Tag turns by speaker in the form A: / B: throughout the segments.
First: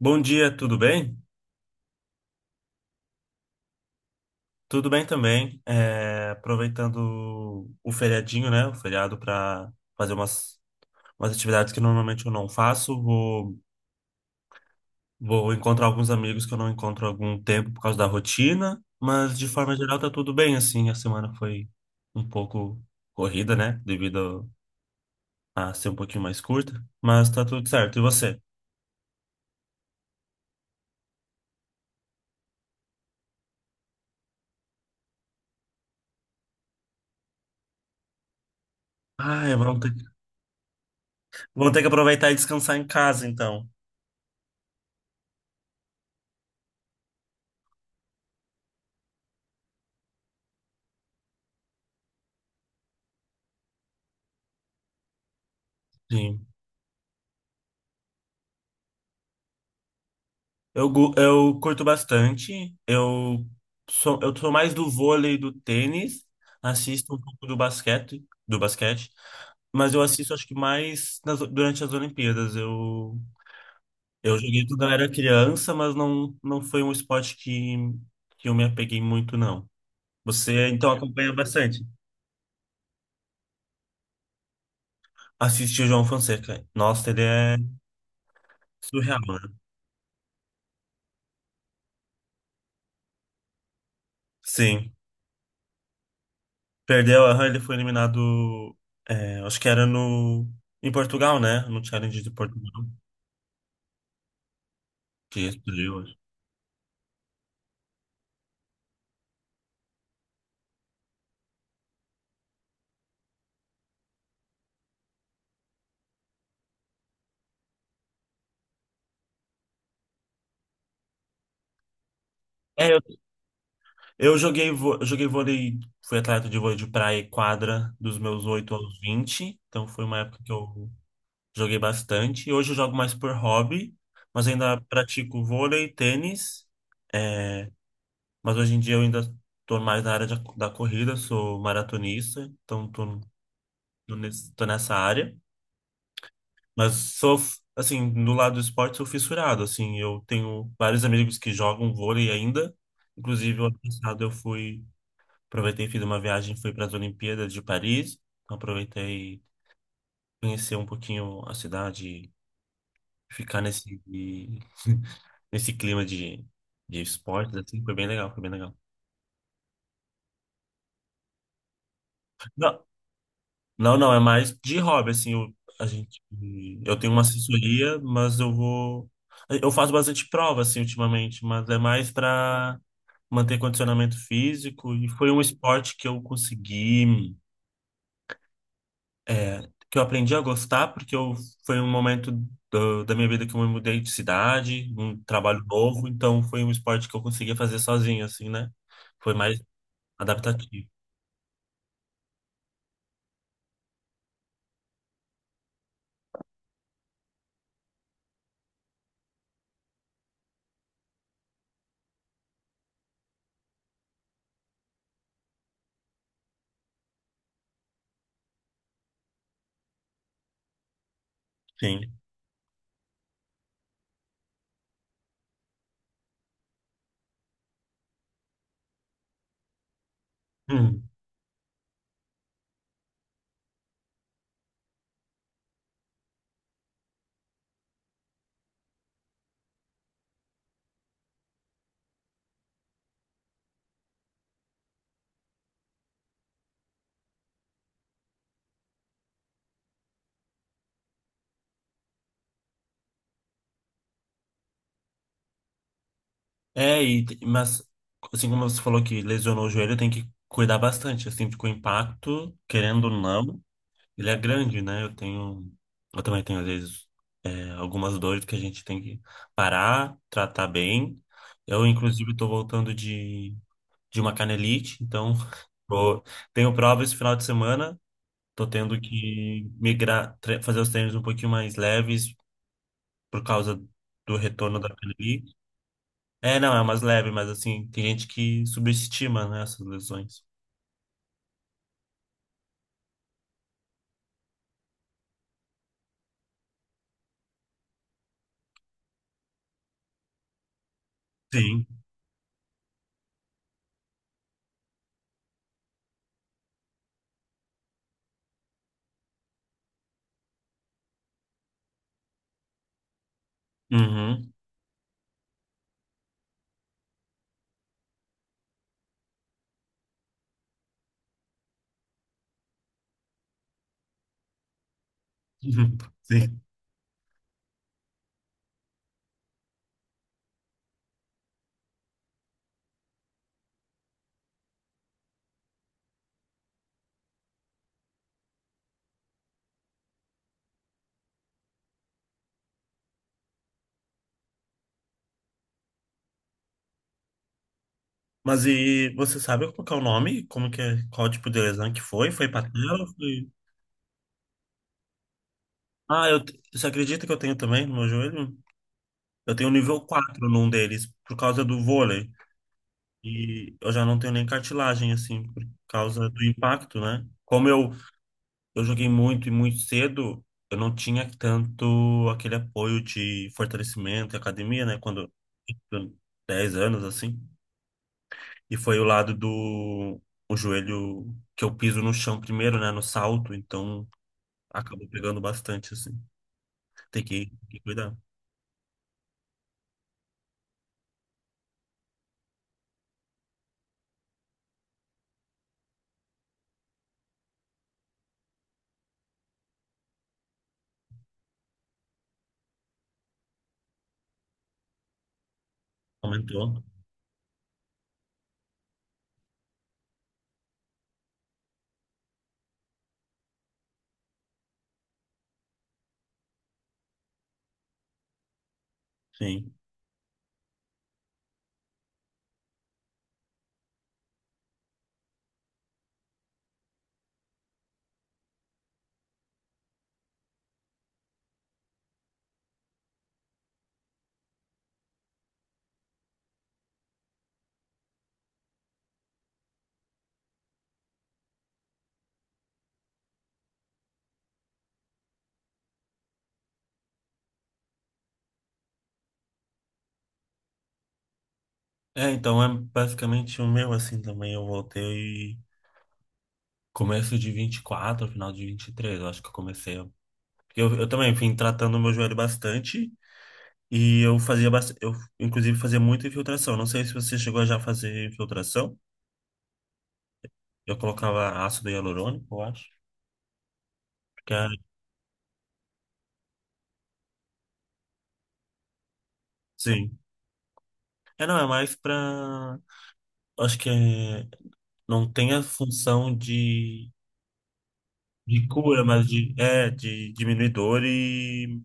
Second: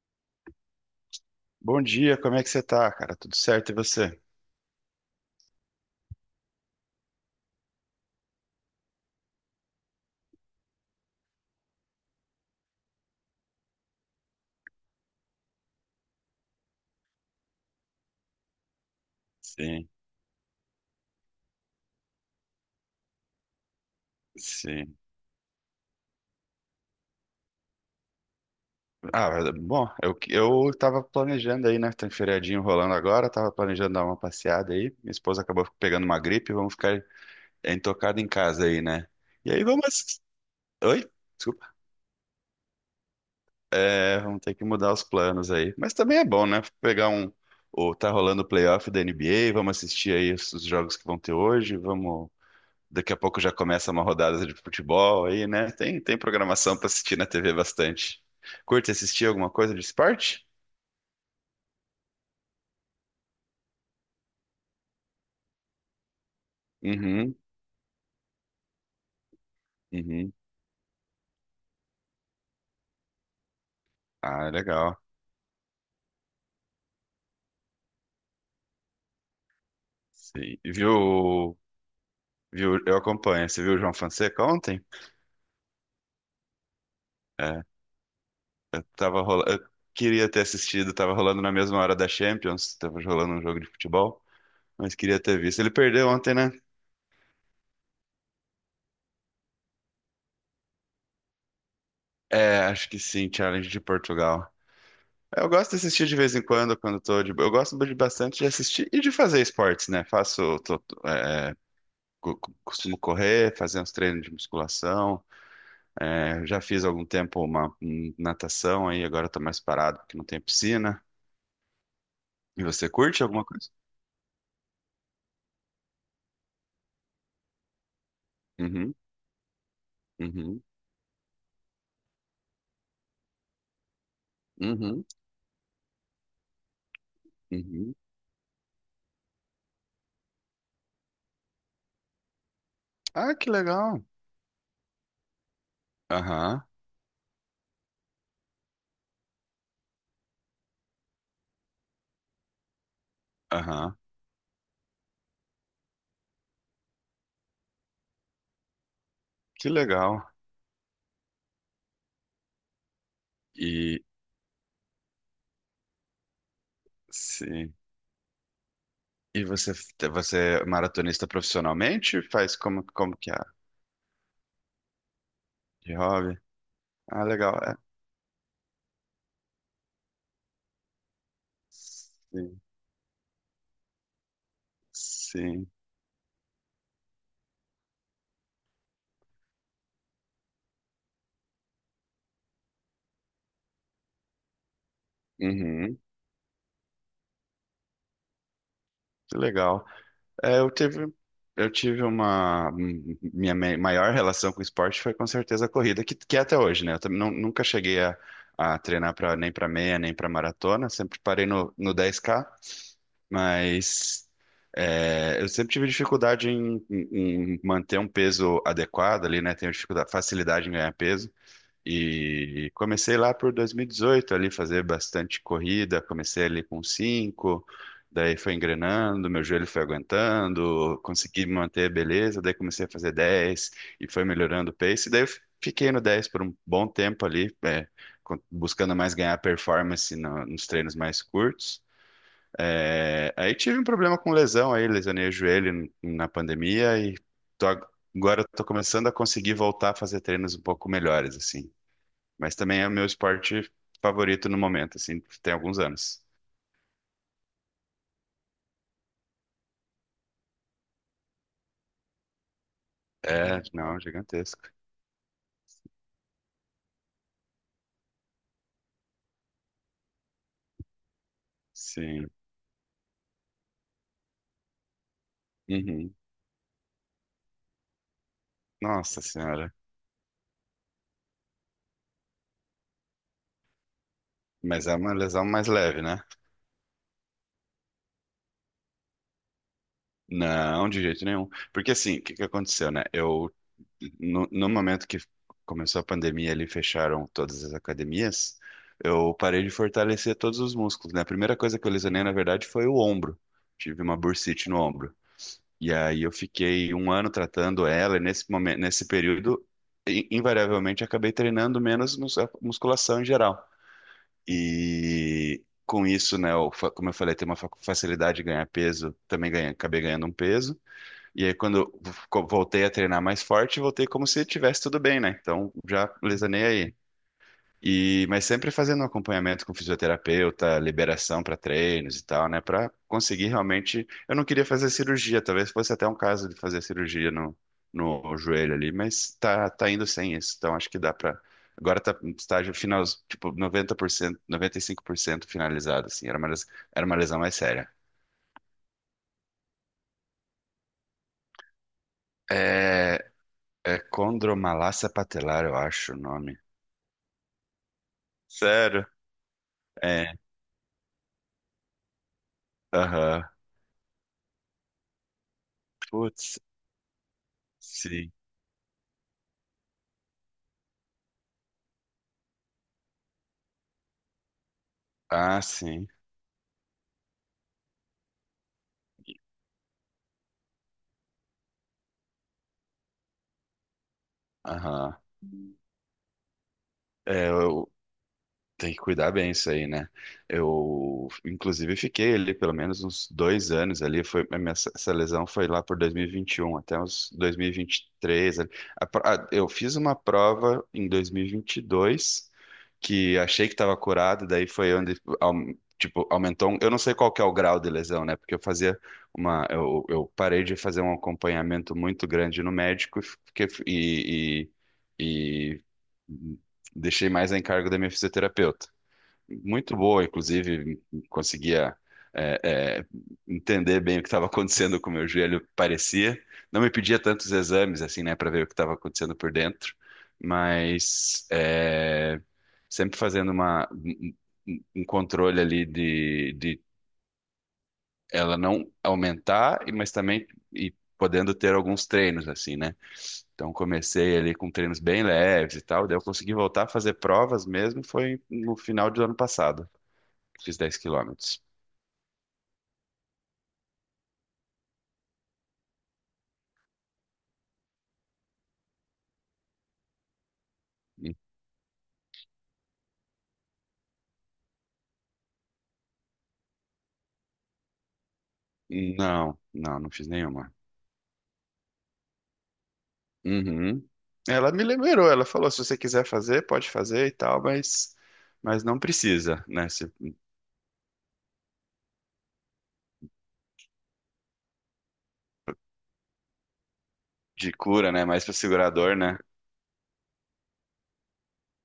A: Bom dia, tudo bem?
B: Bom dia, como é que você tá, cara? Tudo certo e você?
A: Tudo bem também. Aproveitando o feriadinho, né? O feriado para fazer umas atividades que normalmente eu não faço. Vou encontrar alguns amigos que eu não encontro há algum tempo por causa da rotina, mas de forma
B: Sim,
A: geral tá tudo bem, assim. A semana foi um pouco corrida, né? Devido
B: sim.
A: a ser um pouquinho mais curta, mas tá tudo certo. E você?
B: Ah, é, bom, eu tava planejando aí, né? Tem feriadinho rolando agora, tava planejando dar uma passeada aí. Minha esposa acabou pegando uma gripe, vamos ficar entocado em casa aí, né? E
A: Ah,
B: aí vamos. Oi? Desculpa.
A: vamos ter que aproveitar e descansar em casa, então.
B: É, vamos ter que mudar os planos aí. Mas também é bom, né? Pegar um. O, tá rolando o playoff da NBA, vamos assistir aí os jogos que vão ter hoje, vamos Daqui a pouco já começa uma rodada de futebol aí, né? Tem
A: Sim.
B: programação para assistir na TV bastante. Curte assistir alguma coisa de esporte?
A: Eu curto bastante. Eu sou mais do vôlei e do tênis. Assisto um
B: Uhum,
A: pouco do basquete, mas eu assisto
B: uhum.
A: acho que durante as Olimpíadas. Eu
B: Ah, é
A: joguei quando eu
B: legal.
A: era criança, mas não foi um esporte que eu me apeguei muito, não.
B: Sim.
A: Você então acompanha
B: Viu,
A: bastante.
B: viu, eu acompanho. Você viu o João Fonseca ontem?
A: Assiste o João Fonseca. Nossa, ele é
B: É,
A: surreal, né?
B: eu queria ter assistido, tava rolando na mesma hora da Champions, tava rolando um jogo de futebol,
A: Sim.
B: mas queria ter visto. Ele perdeu ontem, né?
A: Perdeu, aham, ele foi eliminado, é, acho que era em Portugal, né? No Challenge de
B: É,
A: Portugal,
B: acho que sim, Challenge de Portugal.
A: que
B: Eu gosto de
A: explodiu,
B: assistir de
A: acho.
B: vez em quando, quando tô de... Eu gosto de bastante de assistir e de fazer esportes, né? Faço, tô- tô, é, co- co- costumo correr, fazer uns treinos de musculação. É, já fiz há algum tempo uma natação aí, agora eu tô mais parado porque não tem piscina. E você
A: É, eu,
B: curte alguma coisa?
A: eu eu joguei vôlei, fui atleta de vôlei de praia e quadra dos meus oito
B: Uhum,
A: aos vinte, então foi uma época que
B: uhum,
A: eu joguei bastante. Hoje eu jogo mais por hobby, mas ainda
B: uhum,
A: pratico vôlei, tênis,
B: uhum.
A: mas hoje em dia eu ainda tô mais da corrida, sou maratonista, então
B: Ah, que legal.
A: tô nessa área.
B: Aham,
A: Mas sou, assim, no lado do esporte, sou fissurado, assim. Eu tenho vários amigos que jogam vôlei ainda. Inclusive, o ano
B: aham.
A: passado aproveitei, fiz uma viagem, fui para as Olimpíadas de Paris. Então, aproveitei
B: Que legal.
A: conhecer um pouquinho a cidade, ficar
B: E
A: nesse clima de esportes,
B: sim.
A: assim. Foi bem legal, foi bem legal.
B: E você é maratonista profissionalmente? Faz
A: Não,
B: como que é?
A: não, não, é mais de hobby, assim. A
B: De
A: gente,
B: hobby?
A: eu tenho uma
B: Ah, legal. É,
A: assessoria, mas eu vou... Eu faço bastante prova, assim, ultimamente, mas é mais
B: sim,
A: para manter condicionamento físico, e foi um
B: sim.
A: esporte que eu é, que eu aprendi a gostar foi um momento da minha vida que eu me mudei de cidade, um trabalho
B: Uhum,
A: novo, então foi um esporte que eu conseguia fazer sozinho, assim, né? Foi
B: que
A: mais
B: legal. É,
A: adaptativo.
B: eu tive uma. M- Minha maior relação com o esporte foi com certeza a corrida, que é até hoje, né? Eu também nunca cheguei a, treinar pra, nem para meia, nem para maratona, sempre parei no, no 10K, mas é, eu sempre tive dificuldade em manter um peso adequado ali, né? Tenho dificuldade, facilidade em ganhar peso.
A: Sim.
B: E comecei lá por 2018 ali fazer bastante corrida, comecei ali com 5, daí foi engrenando, meu joelho foi aguentando,
A: Hum.
B: consegui manter a beleza, daí comecei a fazer 10 e foi melhorando o pace, daí fiquei no 10 por um bom tempo ali, é, buscando mais ganhar performance nos treinos mais curtos. É, aí tive um problema com lesão aí, lesionei o joelho na pandemia e tô ag- agora estou começando a conseguir voltar a fazer treinos um pouco melhores assim. Mas também é o meu esporte favorito no momento, assim, tem alguns anos.
A: Mas assim como você falou que lesionou o joelho, tem que cuidar bastante, assim, porque o impacto, querendo ou
B: É,
A: não,
B: não,
A: ele é
B: gigantesco.
A: grande, né? Eu tenho. Eu também tenho, às vezes, é, algumas dores que a gente tem que parar, tratar bem. Eu,
B: Sim.
A: inclusive, estou voltando de uma canelite, então
B: Uhum.
A: vou- tenho prova esse final de semana. Estou tendo
B: Nossa
A: que
B: Senhora.
A: migrar, fazer os treinos um pouquinho mais leves por causa do retorno
B: Mas
A: da
B: é uma lesão
A: canelite.
B: mais leve, né?
A: É, não, é umas leves, mas assim, tem gente que subestima, né, essas lesões.
B: Não, de jeito nenhum. Porque assim, o que que aconteceu, né? Eu, no, no momento que começou a pandemia ali, fecharam todas as academias, eu parei de fortalecer todos os músculos, né? A primeira coisa
A: Sim.
B: que eu lesionei, na verdade, foi o ombro. Tive uma bursite no ombro. E aí eu fiquei um ano tratando ela, e nesse momento, nesse período, invariavelmente acabei treinando menos musculação em geral.
A: Uhum.
B: E com isso, né, como eu falei, tem uma facilidade de ganhar peso, também ganhei, acabei ganhando um peso. E aí quando eu voltei a treinar mais forte, voltei como se tivesse tudo bem, né? Então já
A: Sim.
B: lesanei aí. E, mas sempre fazendo um acompanhamento com fisioterapeuta, liberação para treinos e tal, né? Para conseguir realmente. Eu não queria fazer cirurgia, talvez fosse até um caso de fazer cirurgia no joelho ali, mas tá indo sem isso. Então acho que dá para. Agora tá no estágio final, tipo 90%, 95% finalizado, assim. Era uma lesão mais séria.
A: Mas e você sabe como que é o nome? Como que é, qual tipo de lesão que foi? Foi patela?
B: É,
A: Foi...
B: é condromalácia patelar, eu acho o
A: Ah,
B: nome.
A: você acredita que eu tenho também no meu joelho?
B: Sério?
A: Eu tenho nível
B: É.
A: 4 num deles, por causa do vôlei.
B: Aham.
A: E eu já não tenho nem cartilagem, assim, por causa do
B: Putz,
A: impacto, né?
B: sim.
A: Eu joguei muito e muito cedo, eu não tinha tanto aquele apoio de fortalecimento e academia, né? Quando eu
B: Ah, sim.
A: tinha 10 anos, assim. E foi o lado do o joelho que eu piso no chão primeiro, né? No salto, então acabou
B: Aham.
A: pegando bastante, assim.
B: É,
A: Tem que
B: eu
A: cuidar.
B: tenho que cuidar bem isso aí, né? Eu, inclusive, fiquei ali pelo menos uns 2 anos ali. Foi, a minha, essa lesão foi lá por dois mil e vinte e um até uns 2023. Ali. Eu fiz uma prova em dois mil e vinte e dois que achei que estava curado, daí foi onde,
A: Aumentou,
B: aumentou. Eu não sei qual que é o grau de lesão, né? Porque eu parei de fazer um acompanhamento muito grande no médico ee- deixei mais a encargo da minha fisioterapeuta.
A: sim.
B: Muito boa, inclusive, conseguia é, é, entender bem o que estava acontecendo com o meu joelho, parecia. Não me pedia tantos exames, assim, né, para ver o que estava acontecendo por dentro, mas é, sempre fazendo um controle ali de ela não aumentar, mas também podendo ter alguns treinos, assim, né? Então comecei ali com treinos bem leves e tal, daí eu consegui voltar a fazer provas mesmo, foi no final do ano passado, fiz 10 quilômetros.
A: É, então é basicamente o meu, assim, também. Eu voltei começo de vinte e quatro, final de 23, eu acho que eu comecei. Porque eu também
B: E-
A: vim tratando o meu joelho bastante. E eu fazia bastante, eu inclusive fazia muita infiltração. Não sei se você chegou a já fazer infiltração.
B: Não, não, não fiz nenhuma.
A: Eu colocava ácido hialurônico, eu acho.
B: Uhum.
A: Que é,
B: Ela me lembrou, ela falou, se você quiser fazer, pode fazer e tal, mas, não precisa, né?
A: sim. É, não, é mais pra. Acho que é, não tem a função
B: De cura, né? Mais para
A: de cura,
B: segurador,
A: mas
B: né?
A: de diminuir dor e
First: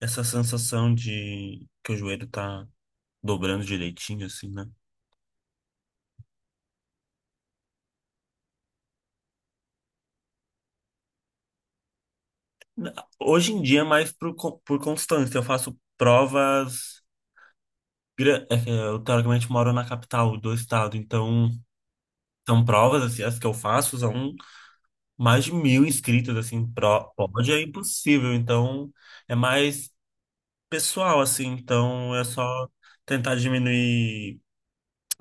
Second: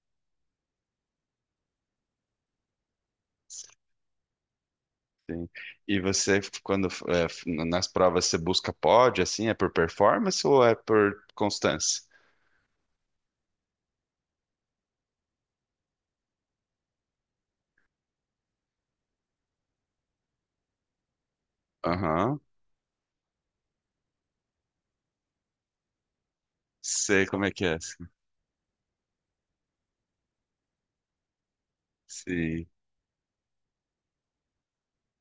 A: essa sensação de que o joelho tá dobrando direitinho, assim, né?
B: E você, quando é, nas provas, você busca pódio, assim, é por performance ou é por constância?
A: Na- Hoje em dia é mais por constância. Eu faço provas. Gra- é que Eu, teoricamente, moro na capital do estado, então
B: Aham.
A: são provas, assim, as que eu faço são mais de mil inscritos, assim, pro,
B: Sei como é
A: pódio é
B: que é. Sim,
A: impossível, então é mais. Pessoal, assim, então é
B: sim,
A: só tentar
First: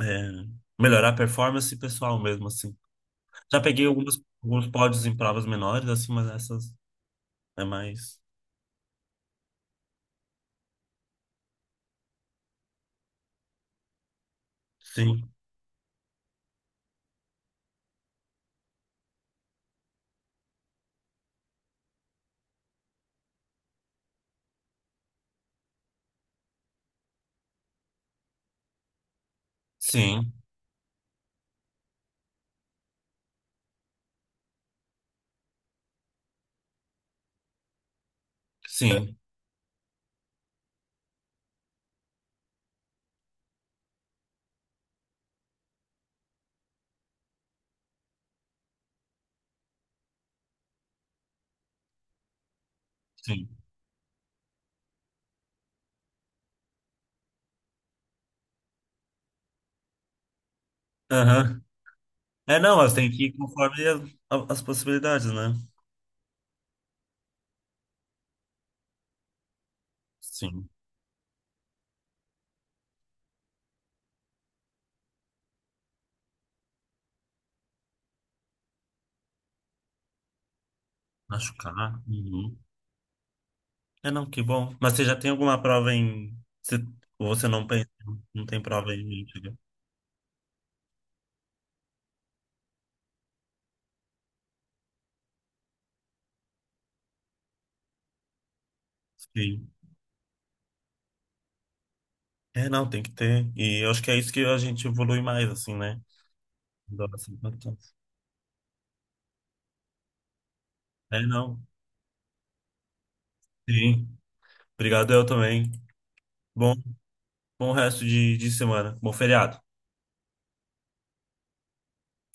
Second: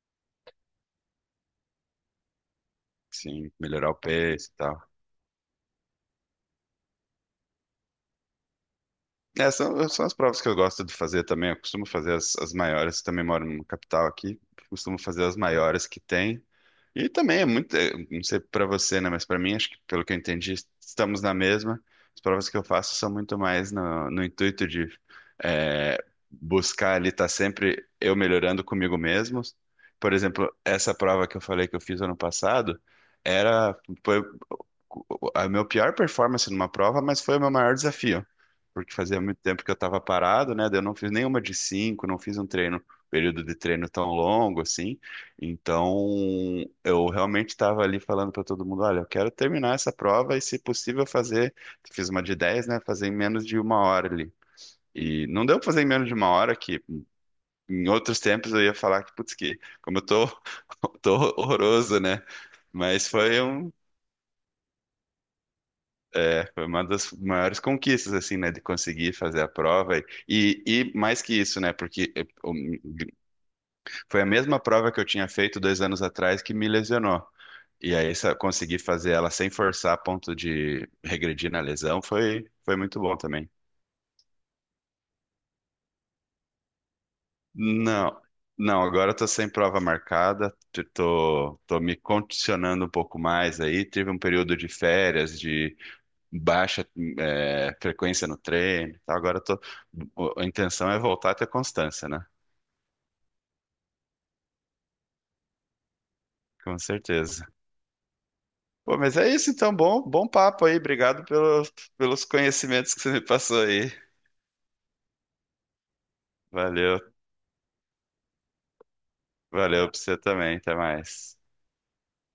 A: é, melhorar a performance pessoal mesmo, assim.
B: sim,
A: Já peguei
B: melhorar o
A: algumas,
B: pace e
A: alguns
B: tal.
A: pódios em provas menores, assim, mas essas é mais.
B: É, são as provas que eu gosto de fazer também. Eu costumo fazer as maiores, também moro numa capital aqui. Costumo fazer
A: Sim,
B: as maiores que tem. E também é muito, não sei pra você, né, mas pra mim, acho que pelo que eu entendi, estamos na mesma. As provas que eu faço são muito mais no intuito de é, buscar ali estar sempre eu melhorando comigo mesmo. Por
A: sim,
B: exemplo, essa prova que eu falei que eu fiz ano passado era, foi a minha pior performance numa prova, mas foi o meu maior desafio. Porque
A: sim,
B: fazia muito tempo que eu estava parado, né? Daí eu não fiz nenhuma de cinco, não fiz um treino, período de treino tão longo assim. Então, eu realmente estava ali falando para todo mundo: olha, eu quero terminar essa prova e, se possível, fazer. Fiz uma de dez, né? Fazer em menos
A: sim.
B: de uma hora ali. E não deu pra fazer em menos de uma hora, que em outros tempos eu ia falar que, putz, que como eu tô, tô
A: Aham.
B: horroroso, né?
A: É, não, elas
B: Mas
A: têm que ir
B: foi um
A: conforme as possibilidades, né?
B: É, foi uma das maiores conquistas, assim, né, de conseguir fazer a prova. E,
A: Sim.
B: e mais que isso, né, porque foi a mesma prova que eu tinha feito 2 anos atrás que me lesionou. E aí, conseguir fazer ela sem forçar a ponto de regredir na
A: Machucar.
B: lesão foi,
A: Uhum.
B: foi muito bom também.
A: É, não, que bom. Mas você já tem alguma prova em. Você, ou você não pensa,
B: Não,
A: não tem
B: não,
A: prova em
B: agora eu tô
A: mente,
B: sem
A: né?
B: prova marcada, tô me condicionando um pouco mais aí. Tive um período de férias, de baixa frequência no treino. E agora
A: Sim.
B: a intenção é voltar a ter constância, né?
A: É, não, tem que ter. E eu acho que é isso que a gente evolui mais, assim, né?
B: Com
A: Dá essa
B: certeza.
A: importância.
B: Pô, mas é isso então, bom, bom papo aí. Obrigado
A: É,
B: pelo,
A: não.
B: pelos conhecimentos que você me passou aí.
A: Sim. Obrigado, eu também. Bom,
B: Valeu,
A: bom resto de semana. Bom feriado.
B: valeu pra você também. Até mais.